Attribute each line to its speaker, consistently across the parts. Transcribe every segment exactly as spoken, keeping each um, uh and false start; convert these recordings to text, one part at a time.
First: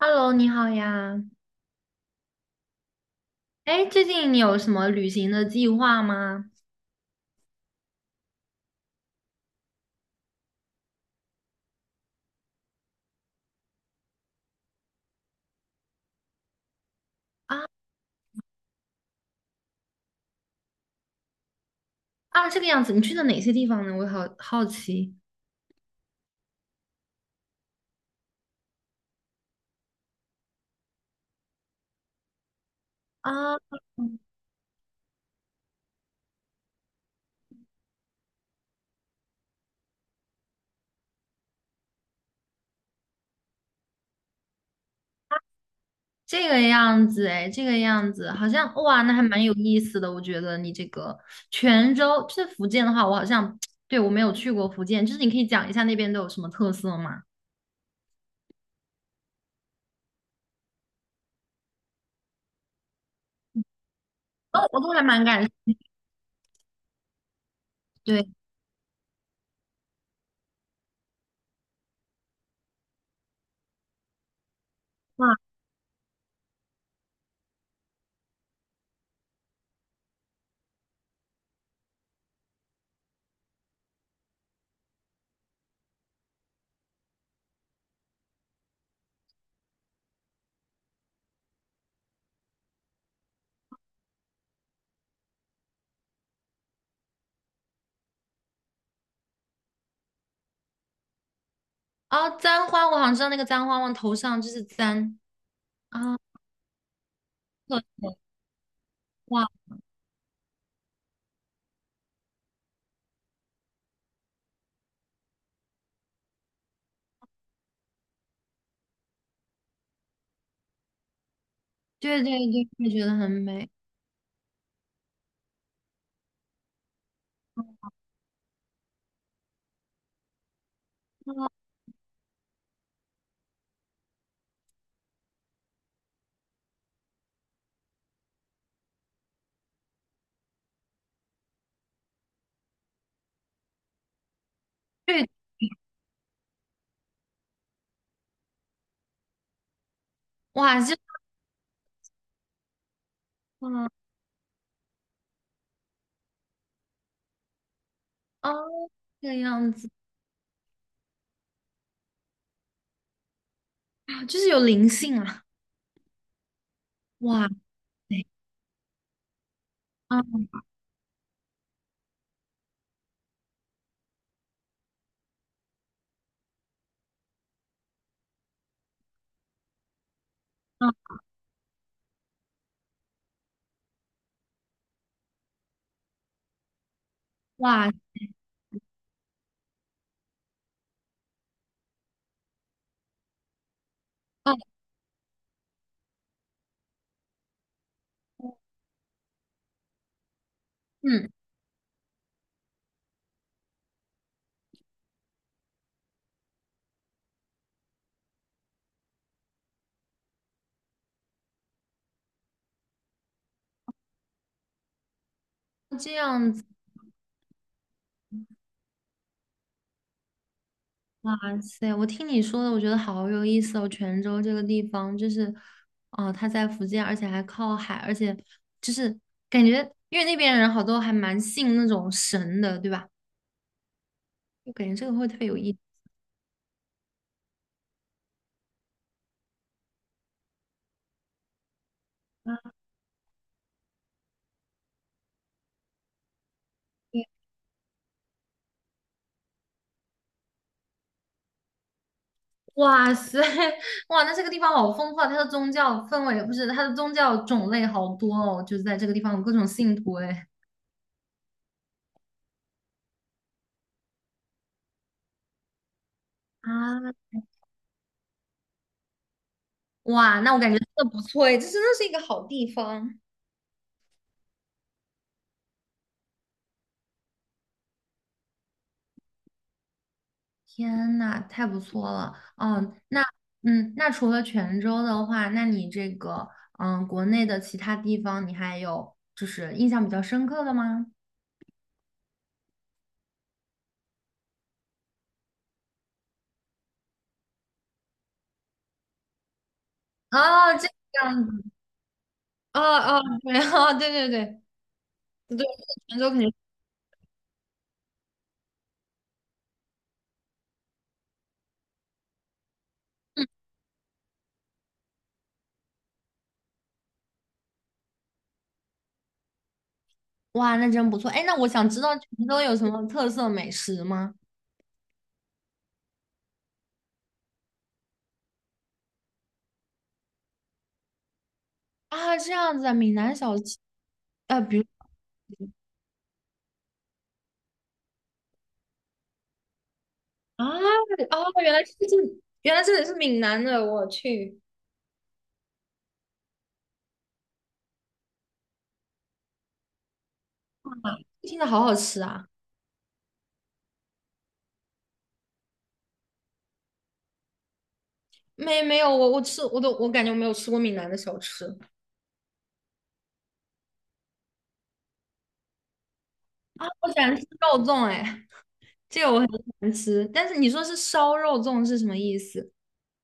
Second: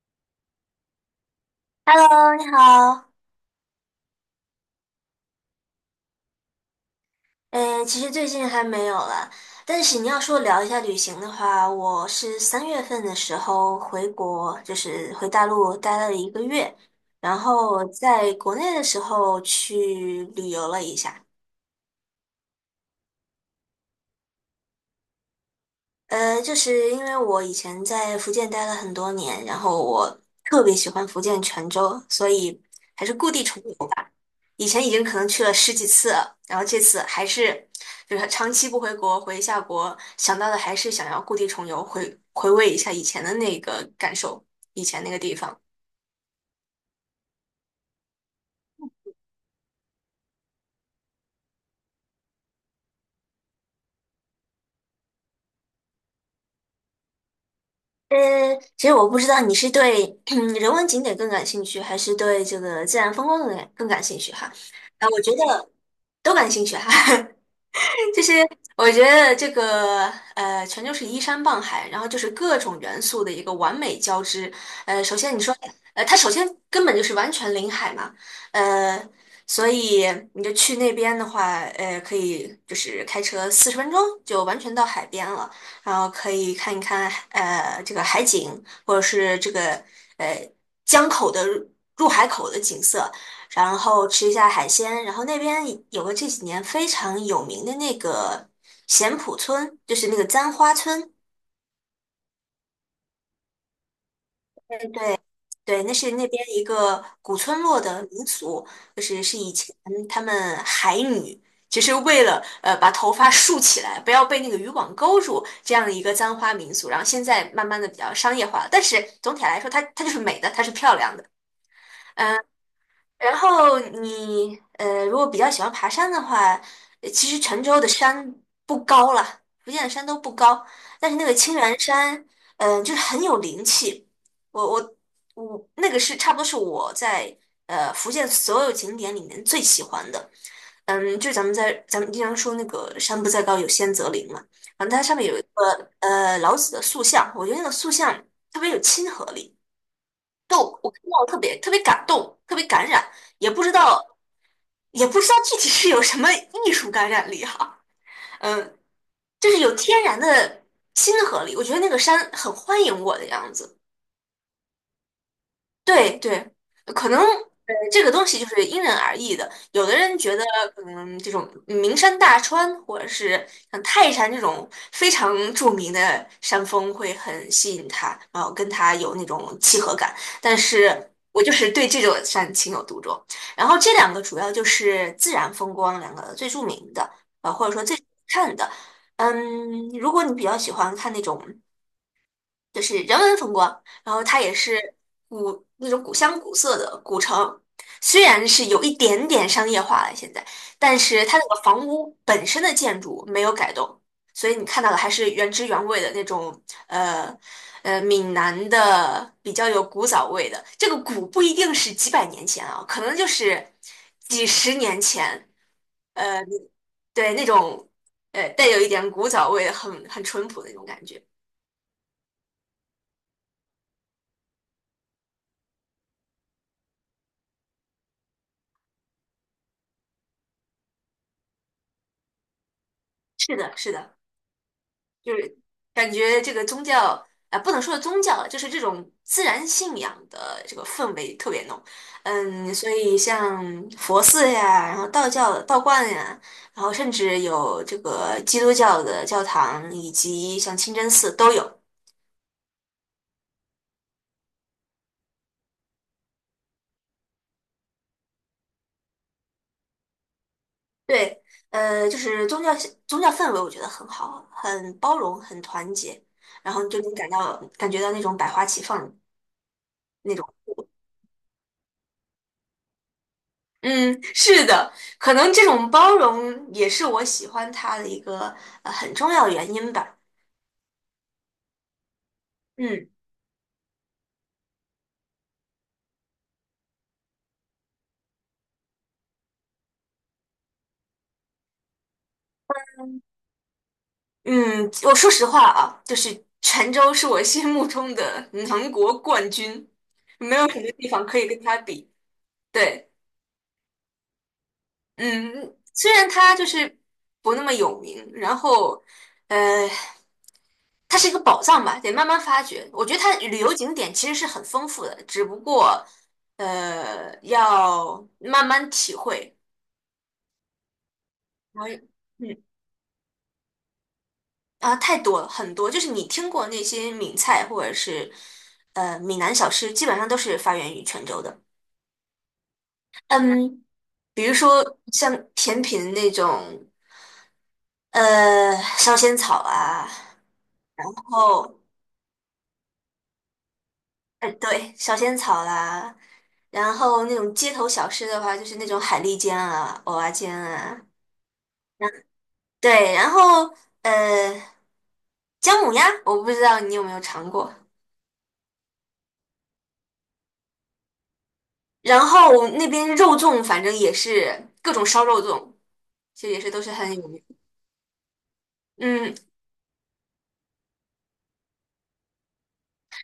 Speaker 1: Hello，你好呀。
Speaker 2: Hello，你好。
Speaker 1: 哎，最近你有什么旅行的计划吗？
Speaker 2: 呃，其实最近还没有了，但是你要说聊一下旅行的话，我是三月份的时候回国，就是回大陆待了一个月，然
Speaker 1: 啊
Speaker 2: 后在国内的时候去旅游了一下。
Speaker 1: 啊，这个样子，你去了哪些地方呢？我好好奇。
Speaker 2: 呃，就是因为我以前在福建待了很多年，然后我特别喜欢福建泉州，所以还是故地
Speaker 1: 啊，
Speaker 2: 重游吧。以前已经可能去了十几次了，然后这次还是就是长期不回国，回一下国，想到的还是想要故地重游，回回味一下以前的那个感受，以前那个地方。
Speaker 1: 这个样子，哎，这个样子，好像，哇，那还蛮有意思的。我觉得你这个泉州，就是福建的话，我好像 对，我没有去过福建，就是你可以讲一下那边都有什么特色吗？
Speaker 2: 呃，其实我不知道你是对嗯人文景点更感兴趣，还是对这个自然风光更感更感兴趣哈。
Speaker 1: 哦，我都还
Speaker 2: 啊，我
Speaker 1: 蛮
Speaker 2: 觉
Speaker 1: 感，
Speaker 2: 得都感兴趣哈。就
Speaker 1: 对。
Speaker 2: 是我觉得这个呃，全就是依山傍海，然后就是各种元素的一个完美交织。呃，首先
Speaker 1: 哇，
Speaker 2: 你说，呃，它首先根本就是完全临海嘛，呃，所以你就去那边的话，呃，可以就是开车四十分钟就完全到海边了，然后可以看一看呃这个海景，或者是这个呃江口的入海口的景色。然后吃一下海鲜。然后那边有个这几年非常有名的那个咸浦村，就是那个簪花村。
Speaker 1: 哦，簪花，我好像知道那个簪花往头上就是
Speaker 2: 哎，
Speaker 1: 簪。
Speaker 2: 对，对，那是
Speaker 1: 啊，
Speaker 2: 那边一个古村落
Speaker 1: 特
Speaker 2: 的
Speaker 1: 色。
Speaker 2: 民俗，就是是
Speaker 1: 哇，
Speaker 2: 以前他们海女。就是为了呃把头发竖起来，不要被那个渔网勾住，这样的一个簪花民俗。然后现在慢慢的比较商业化了，但是总体来说它它就是美的，它是漂亮的。
Speaker 1: 对对对，我也觉得很
Speaker 2: 然
Speaker 1: 美。
Speaker 2: 后你呃，如果比较喜欢爬山的话，呃其实泉州的山不高了，福建的山都不高，但是那个青
Speaker 1: 啊。
Speaker 2: 鸾山，嗯、就是很有灵气。我我我那个是差不多是我在呃福建所有景点里面最喜欢的。嗯，就咱们在咱们经常说那个"山不在高，有仙则灵"嘛，然后它上面
Speaker 1: 对。
Speaker 2: 有一个呃老子的塑像，我觉得那个塑像特别有亲和力。动，
Speaker 1: 哇，
Speaker 2: 我
Speaker 1: 就
Speaker 2: 看到特别特别感动，特别感染，也不知
Speaker 1: 嗯。
Speaker 2: 道也不知道具体是有什么艺术感染力哈、
Speaker 1: 哦，
Speaker 2: 嗯，
Speaker 1: 这个
Speaker 2: 就是
Speaker 1: 样
Speaker 2: 有
Speaker 1: 子
Speaker 2: 天然的亲和力，我觉得那个山很欢迎我的样子。
Speaker 1: 啊，就是有灵性啊！
Speaker 2: 对对，可能
Speaker 1: 哇
Speaker 2: 呃，这个东
Speaker 1: 塞，
Speaker 2: 西就是因人而异的。有的人觉
Speaker 1: 啊，
Speaker 2: 得，嗯，这种名山大川或者是像泰山这种非常著名的山峰会很吸引他，然后跟他有那种契合感。但
Speaker 1: 啊。
Speaker 2: 是我就是对这座山情有独钟。然后这两个主要就是自然风光两个最著名的，啊，或者说
Speaker 1: 哇，
Speaker 2: 最好看的。嗯，如果你比较喜欢看那种，就是人文风光，然后它也
Speaker 1: 哦，
Speaker 2: 是古那种古香古色的古城，虽然是有一点点商业化了现在，但是
Speaker 1: 嗯。
Speaker 2: 它那个房屋本身的建筑没有改动，所以你看到的还是原汁原味的那种，呃呃，闽南的比较有古早味的。这个古不一定是几百年前啊，可能就是几十年前，
Speaker 1: 哦这
Speaker 2: 呃，
Speaker 1: 样子，
Speaker 2: 对那种呃带有一点古早味的很很淳朴的那种感觉。
Speaker 1: 哇塞！我听你说的，我觉得好有意思哦。泉州这个地方，就是，哦，它在福建，而且还靠海，而且就是感觉，因为那边人好多还蛮信那种神的，对吧？
Speaker 2: 是的，是的。
Speaker 1: 就感觉这个会
Speaker 2: 就
Speaker 1: 特别有
Speaker 2: 是
Speaker 1: 意思。
Speaker 2: 感觉这个宗教啊、呃不能说宗教了，就是这种自然信仰的这个氛围特别浓。嗯，所以像佛寺呀，然后道教的道观呀，然后甚至有这个基督教的教堂，以及像清真寺都有。
Speaker 1: 哇塞，哇，那这个地方好丰富啊！它的宗教氛围不是，它的宗教种类好多哦，就是在这个地方有各种信徒哎。
Speaker 2: 对，呃，就是宗教宗教氛围，我觉得很好，很包容，很团结，然后就
Speaker 1: 啊，
Speaker 2: 能感到感觉到那种百花齐放。那
Speaker 1: 哇，
Speaker 2: 种。
Speaker 1: 那我感觉真的不错哎，这真的是一个好地方。
Speaker 2: 嗯，是的，可能这种包容也是我喜欢他的一个呃很重要的原因吧。
Speaker 1: 天呐，太不错了！哦，
Speaker 2: 嗯
Speaker 1: 那嗯，那除了泉州的话，那你这个嗯，国内的其他地方你还有就是印象比较深刻的吗？
Speaker 2: 嗯，我说实话啊，就是泉州是我心目中的 南国冠军，没有
Speaker 1: 哦，
Speaker 2: 什
Speaker 1: 这
Speaker 2: 么
Speaker 1: 个
Speaker 2: 地方可
Speaker 1: 样
Speaker 2: 以
Speaker 1: 子，
Speaker 2: 跟他比。
Speaker 1: 哦
Speaker 2: 对。
Speaker 1: 哦，对，哦，对对对。对，
Speaker 2: 嗯，虽
Speaker 1: 泉
Speaker 2: 然
Speaker 1: 州肯定。
Speaker 2: 它就是不那么有名，然后，呃，它是一个宝藏吧，得慢慢发掘。我觉得它旅游景点其实是很丰富的，只不过，呃，要慢慢体会。
Speaker 1: 哇，那真不错。哎，那我
Speaker 2: 然
Speaker 1: 想
Speaker 2: 后，
Speaker 1: 知道泉州
Speaker 2: 嗯，
Speaker 1: 有什么特色美食吗？
Speaker 2: 啊，太多了，很多，就是你听过那些闽菜或者是呃闽南小吃，基本上都是发源于泉州的。
Speaker 1: 啊，这样子啊，闽南小吃，
Speaker 2: 嗯，比如
Speaker 1: 呃，比如。
Speaker 2: 说像甜品那种，呃，烧仙草啊。
Speaker 1: 啊，
Speaker 2: 然
Speaker 1: 哦，原
Speaker 2: 后
Speaker 1: 来是这，原来这里是闽南的，我
Speaker 2: 哎，
Speaker 1: 去。
Speaker 2: 对，小仙草啦，然后那种街头小吃的话，就是那种海蛎煎啊、蚵仔煎啊，
Speaker 1: 啊，听着好好吃啊。
Speaker 2: 对，然后呃，姜母鸭，我不知道你有没有尝过。
Speaker 1: 没没有，我我吃我都我感觉我没有吃过闽南的小吃。
Speaker 2: 然后那边肉粽，反正也是各种烧肉粽，其实也是都
Speaker 1: 啊，
Speaker 2: 是
Speaker 1: 我
Speaker 2: 很
Speaker 1: 喜
Speaker 2: 有
Speaker 1: 欢
Speaker 2: 名。
Speaker 1: 吃肉粽，哎，这个
Speaker 2: 嗯，
Speaker 1: 我很喜欢吃。但是你说是烧肉粽是什么意思？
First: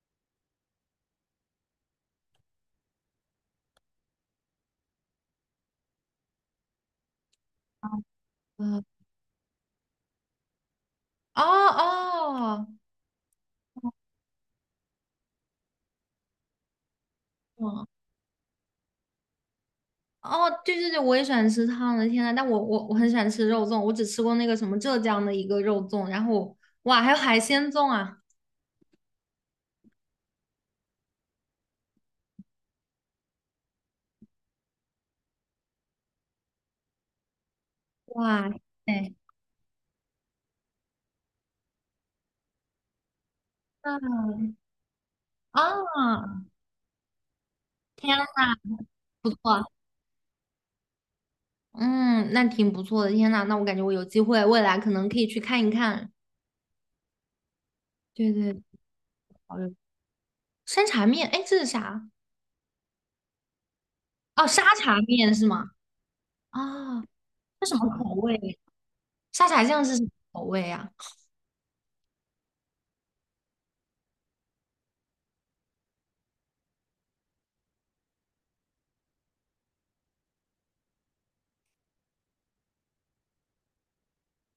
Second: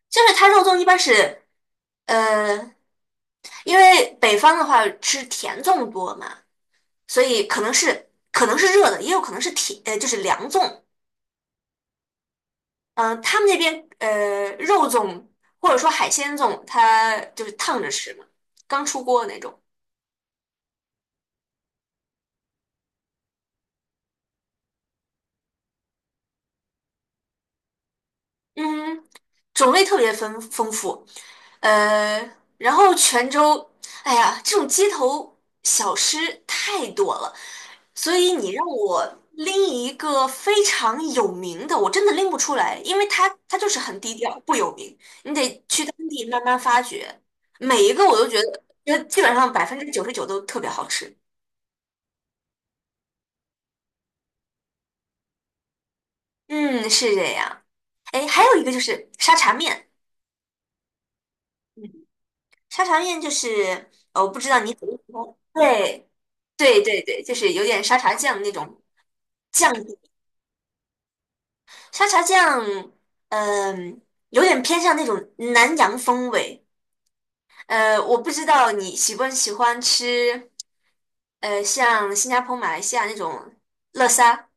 Speaker 2: 就是它肉粽一般是呃，因为北方的话吃甜粽多嘛，所以可能是可能是
Speaker 1: 啊，
Speaker 2: 热的，也有可能是甜呃就是凉粽，
Speaker 1: 哦哦。
Speaker 2: 嗯、他们那边呃肉粽或者说海鲜粽，它就是烫
Speaker 1: 哦
Speaker 2: 着吃嘛，刚出锅的那种。
Speaker 1: 哦，对对对，我也喜欢吃烫的，天呐，但我我我很喜欢吃肉粽，我只吃过那个什么浙江的一个肉粽，然后哇，还有海鲜粽啊。
Speaker 2: 嗯，种类特别丰丰富。呃，然后泉州，哎呀，这种街头小吃太多了，所以
Speaker 1: 哇
Speaker 2: 你让
Speaker 1: 塞，
Speaker 2: 我拎一个非常有名的，我真的拎不出来，因为它它就是很低调，不
Speaker 1: 嗯。
Speaker 2: 有名，你得去当地慢
Speaker 1: 啊，
Speaker 2: 慢发掘。每一个
Speaker 1: 天
Speaker 2: 我
Speaker 1: 呐，
Speaker 2: 都觉得，觉得基
Speaker 1: 不
Speaker 2: 本上百
Speaker 1: 错。
Speaker 2: 分之九十九都特别好吃。
Speaker 1: 嗯，那挺不错的，天呐，那我感觉我有机会未来可能可以去看一看。
Speaker 2: 嗯，是这样。哎，
Speaker 1: 对
Speaker 2: 还有
Speaker 1: 对，
Speaker 2: 一个就是沙茶
Speaker 1: 好有
Speaker 2: 面，
Speaker 1: 山茶面，哎，这是
Speaker 2: 嗯，
Speaker 1: 啥？
Speaker 2: 沙茶面就是呃，我不
Speaker 1: 哦，
Speaker 2: 知道
Speaker 1: 沙
Speaker 2: 你喜不
Speaker 1: 茶
Speaker 2: 喜欢，
Speaker 1: 面是吗？
Speaker 2: 对，对
Speaker 1: 啊，
Speaker 2: 对对，就是有
Speaker 1: 这什
Speaker 2: 点
Speaker 1: 么
Speaker 2: 沙茶
Speaker 1: 口
Speaker 2: 酱的那
Speaker 1: 味？
Speaker 2: 种
Speaker 1: 沙茶
Speaker 2: 酱
Speaker 1: 酱是
Speaker 2: 底
Speaker 1: 什么口味啊？
Speaker 2: 沙茶酱，嗯、有点偏向那种南洋风味。呃，我不知道你喜不喜欢吃，呃，像新加坡、马来西亚那种乐沙。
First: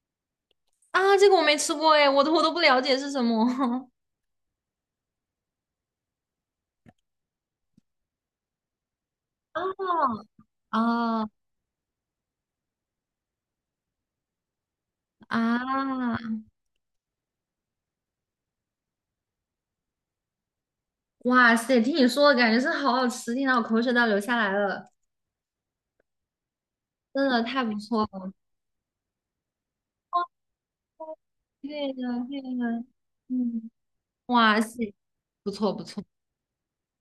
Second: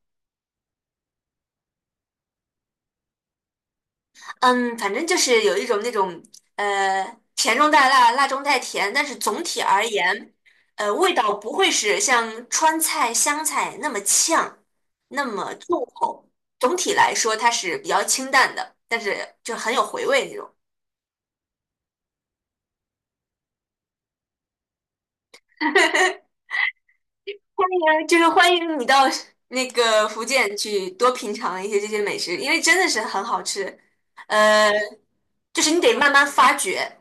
Speaker 1: 啊，这个我没吃过哎，我都我都不了解是什么。
Speaker 2: 嗯，反正就是有一种那种呃甜中带辣，辣中带甜，但是总体而
Speaker 1: 哦
Speaker 2: 言，呃，味
Speaker 1: 哦。
Speaker 2: 道不会是像川菜、湘菜那么呛，那么重
Speaker 1: 啊，
Speaker 2: 口。总体来说，它是比较清淡的，但是就很有回味那种。
Speaker 1: 哇塞！听你说的感觉是好好吃，听到我口水都要流下来了，真的太
Speaker 2: 欢
Speaker 1: 不错
Speaker 2: 迎，就是
Speaker 1: 了。
Speaker 2: 欢迎你到 那个
Speaker 1: 哦，
Speaker 2: 福建去多品尝一些这
Speaker 1: 对
Speaker 2: 些
Speaker 1: 的，
Speaker 2: 美食，
Speaker 1: 对
Speaker 2: 因为真
Speaker 1: 的，
Speaker 2: 的是很好
Speaker 1: 嗯。
Speaker 2: 吃。
Speaker 1: 哇
Speaker 2: 呃，
Speaker 1: 塞，不
Speaker 2: 就是
Speaker 1: 错
Speaker 2: 你
Speaker 1: 不
Speaker 2: 得
Speaker 1: 错。
Speaker 2: 慢慢发掘。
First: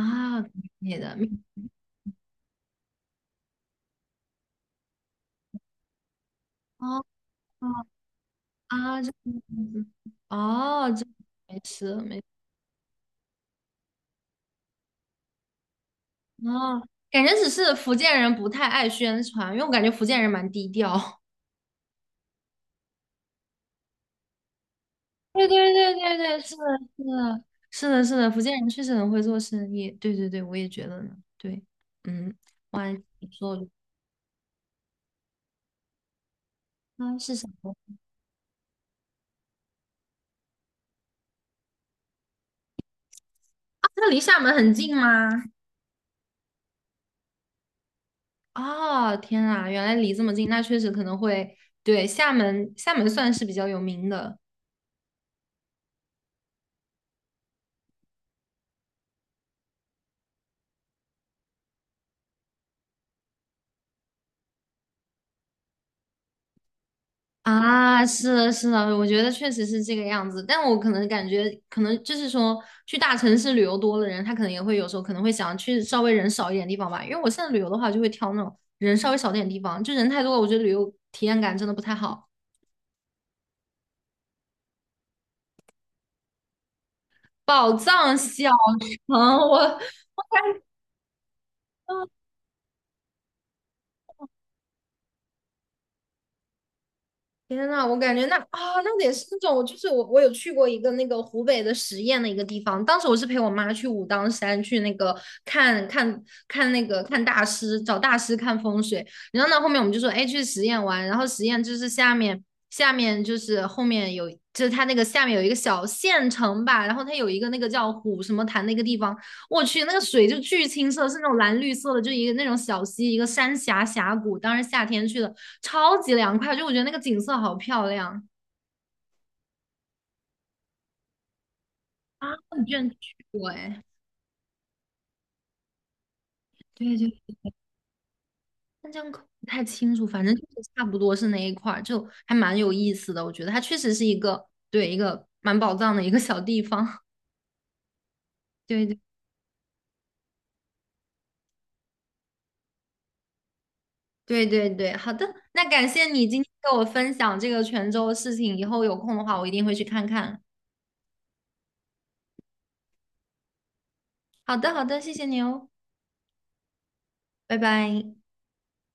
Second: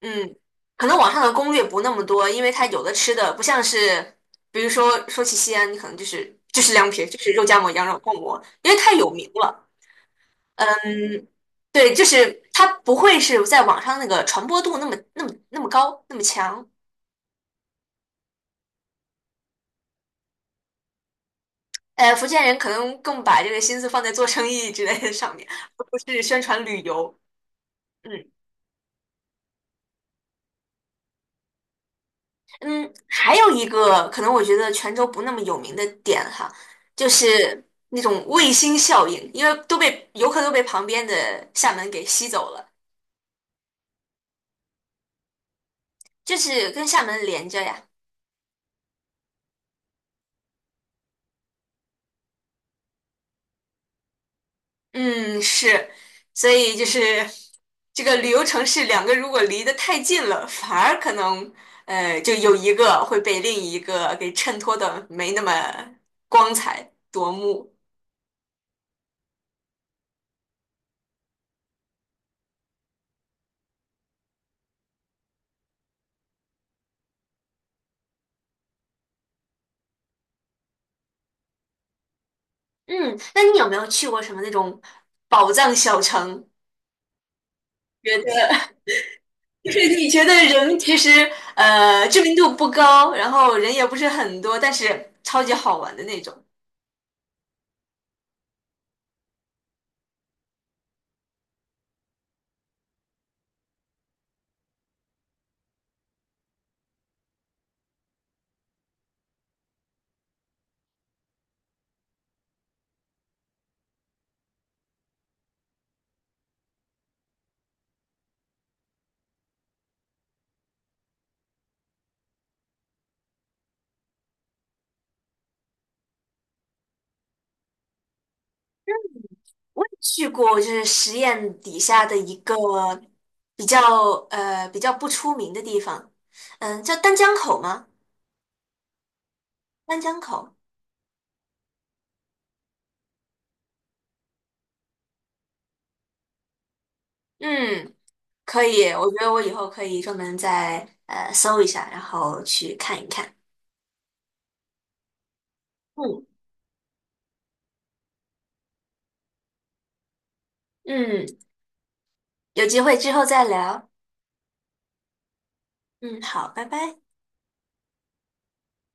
Speaker 2: 嗯，可能
Speaker 1: 对
Speaker 2: 网
Speaker 1: 的，
Speaker 2: 上的
Speaker 1: 明。
Speaker 2: 攻略不那么多，因为它有的吃的不像是，比如说说起西安，你可能就是就是凉皮
Speaker 1: 哦
Speaker 2: 儿就是肉夹馍、羊
Speaker 1: 哦。
Speaker 2: 肉泡馍，因为太
Speaker 1: 啊，
Speaker 2: 有
Speaker 1: 这
Speaker 2: 名
Speaker 1: 样
Speaker 2: 了。
Speaker 1: 子，哦，这
Speaker 2: 嗯，
Speaker 1: 没
Speaker 2: 对，
Speaker 1: 事
Speaker 2: 就
Speaker 1: 没事。
Speaker 2: 是它不会是在网上那个传播度那么那么那么高那么强。
Speaker 1: 哦，感觉只是福建人不太爱宣传，因为我感觉福建人蛮低调。
Speaker 2: 呃，福建人可能更把这个心思放在做生意之类的上
Speaker 1: 对
Speaker 2: 面，
Speaker 1: 对
Speaker 2: 而
Speaker 1: 对
Speaker 2: 不
Speaker 1: 对
Speaker 2: 是
Speaker 1: 对，
Speaker 2: 宣
Speaker 1: 是的，
Speaker 2: 传旅
Speaker 1: 是
Speaker 2: 游。
Speaker 1: 的，是的，是
Speaker 2: 嗯。
Speaker 1: 的，福建人确实很会做生意。对对对，我也觉得呢。对，嗯。哇，
Speaker 2: 嗯，
Speaker 1: 你
Speaker 2: 还有
Speaker 1: 说
Speaker 2: 一
Speaker 1: 的。
Speaker 2: 个可能我觉得泉州不那么有名的点哈，就
Speaker 1: 啊是什
Speaker 2: 是
Speaker 1: 么？
Speaker 2: 那种卫星效应，因为都被游客都被旁边的厦门给吸走了，
Speaker 1: 啊，它离厦门很近吗？
Speaker 2: 就是跟厦门连着呀。
Speaker 1: 哦，天啊，原来离这么近，那确实可能会，对，厦门，厦门算是比较有名的。
Speaker 2: 嗯，是，所以就是这个旅游城市两个如果离得太近了，反而可能呃就有一个会被另一个给衬托的没那么光彩夺目。
Speaker 1: 啊，是的，是的，我觉得确实是这个样子。但我可能感觉，可能就是说，去大城市旅游多的人，他可能也会有时候可能会想去稍微人少一点地方吧。因为我现在旅游的话，就会挑那种人稍微少点地方，就人太多了，我觉得旅游体验感真的不太好。
Speaker 2: 嗯，那你有没有去过什么那种宝藏小城？
Speaker 1: 宝藏
Speaker 2: 觉
Speaker 1: 小
Speaker 2: 得
Speaker 1: 城，
Speaker 2: 就
Speaker 1: 我
Speaker 2: 是你觉得人其实呃知名度不高，然后人也不是很多，但是超级好玩的那种。
Speaker 1: 天呐，我感觉那啊，那得是那种，就是我我有去过一个那个湖北的十堰的一个地方，当时我是陪我妈去武当山去那个看看看那个看大师，找大师看风水，然后呢后面我们就说，哎，去十堰玩，然后十堰就是下面下面就是后面有，就是它那个下面有一个小县城吧，然后它有一个那个叫虎什么潭的一个地方，我去，那个水就巨清澈，是那种蓝绿色的，就一个那种小溪，一个山峡峡谷。当时夏天去的，超级凉快，就我觉得那个景色好漂亮。
Speaker 2: 我也去过，就是实验底下的
Speaker 1: 啊！
Speaker 2: 一个
Speaker 1: 你居然去过
Speaker 2: 比较
Speaker 1: 哎？
Speaker 2: 呃比较不出名的地方，嗯，叫
Speaker 1: 对对，
Speaker 2: 丹江口吗？
Speaker 1: 但这样可不太清
Speaker 2: 丹
Speaker 1: 楚，
Speaker 2: 江
Speaker 1: 反正就
Speaker 2: 口，
Speaker 1: 是差不多是那一块儿，就还蛮有意思的。我觉得它确实是一个对一个蛮宝藏的一个小地方。
Speaker 2: 嗯，可
Speaker 1: 对
Speaker 2: 以，
Speaker 1: 对
Speaker 2: 我觉得我以后可以专门再呃搜一下，然后去看一看。
Speaker 1: 对对对，好的，那感谢
Speaker 2: 嗯
Speaker 1: 你今天给我分享这个泉州的事情，以后有空的话我一定会去看看。
Speaker 2: 嗯，有机会之后再聊。
Speaker 1: 好的好的，谢谢你哦，
Speaker 2: 嗯，好，拜拜。
Speaker 1: 拜拜。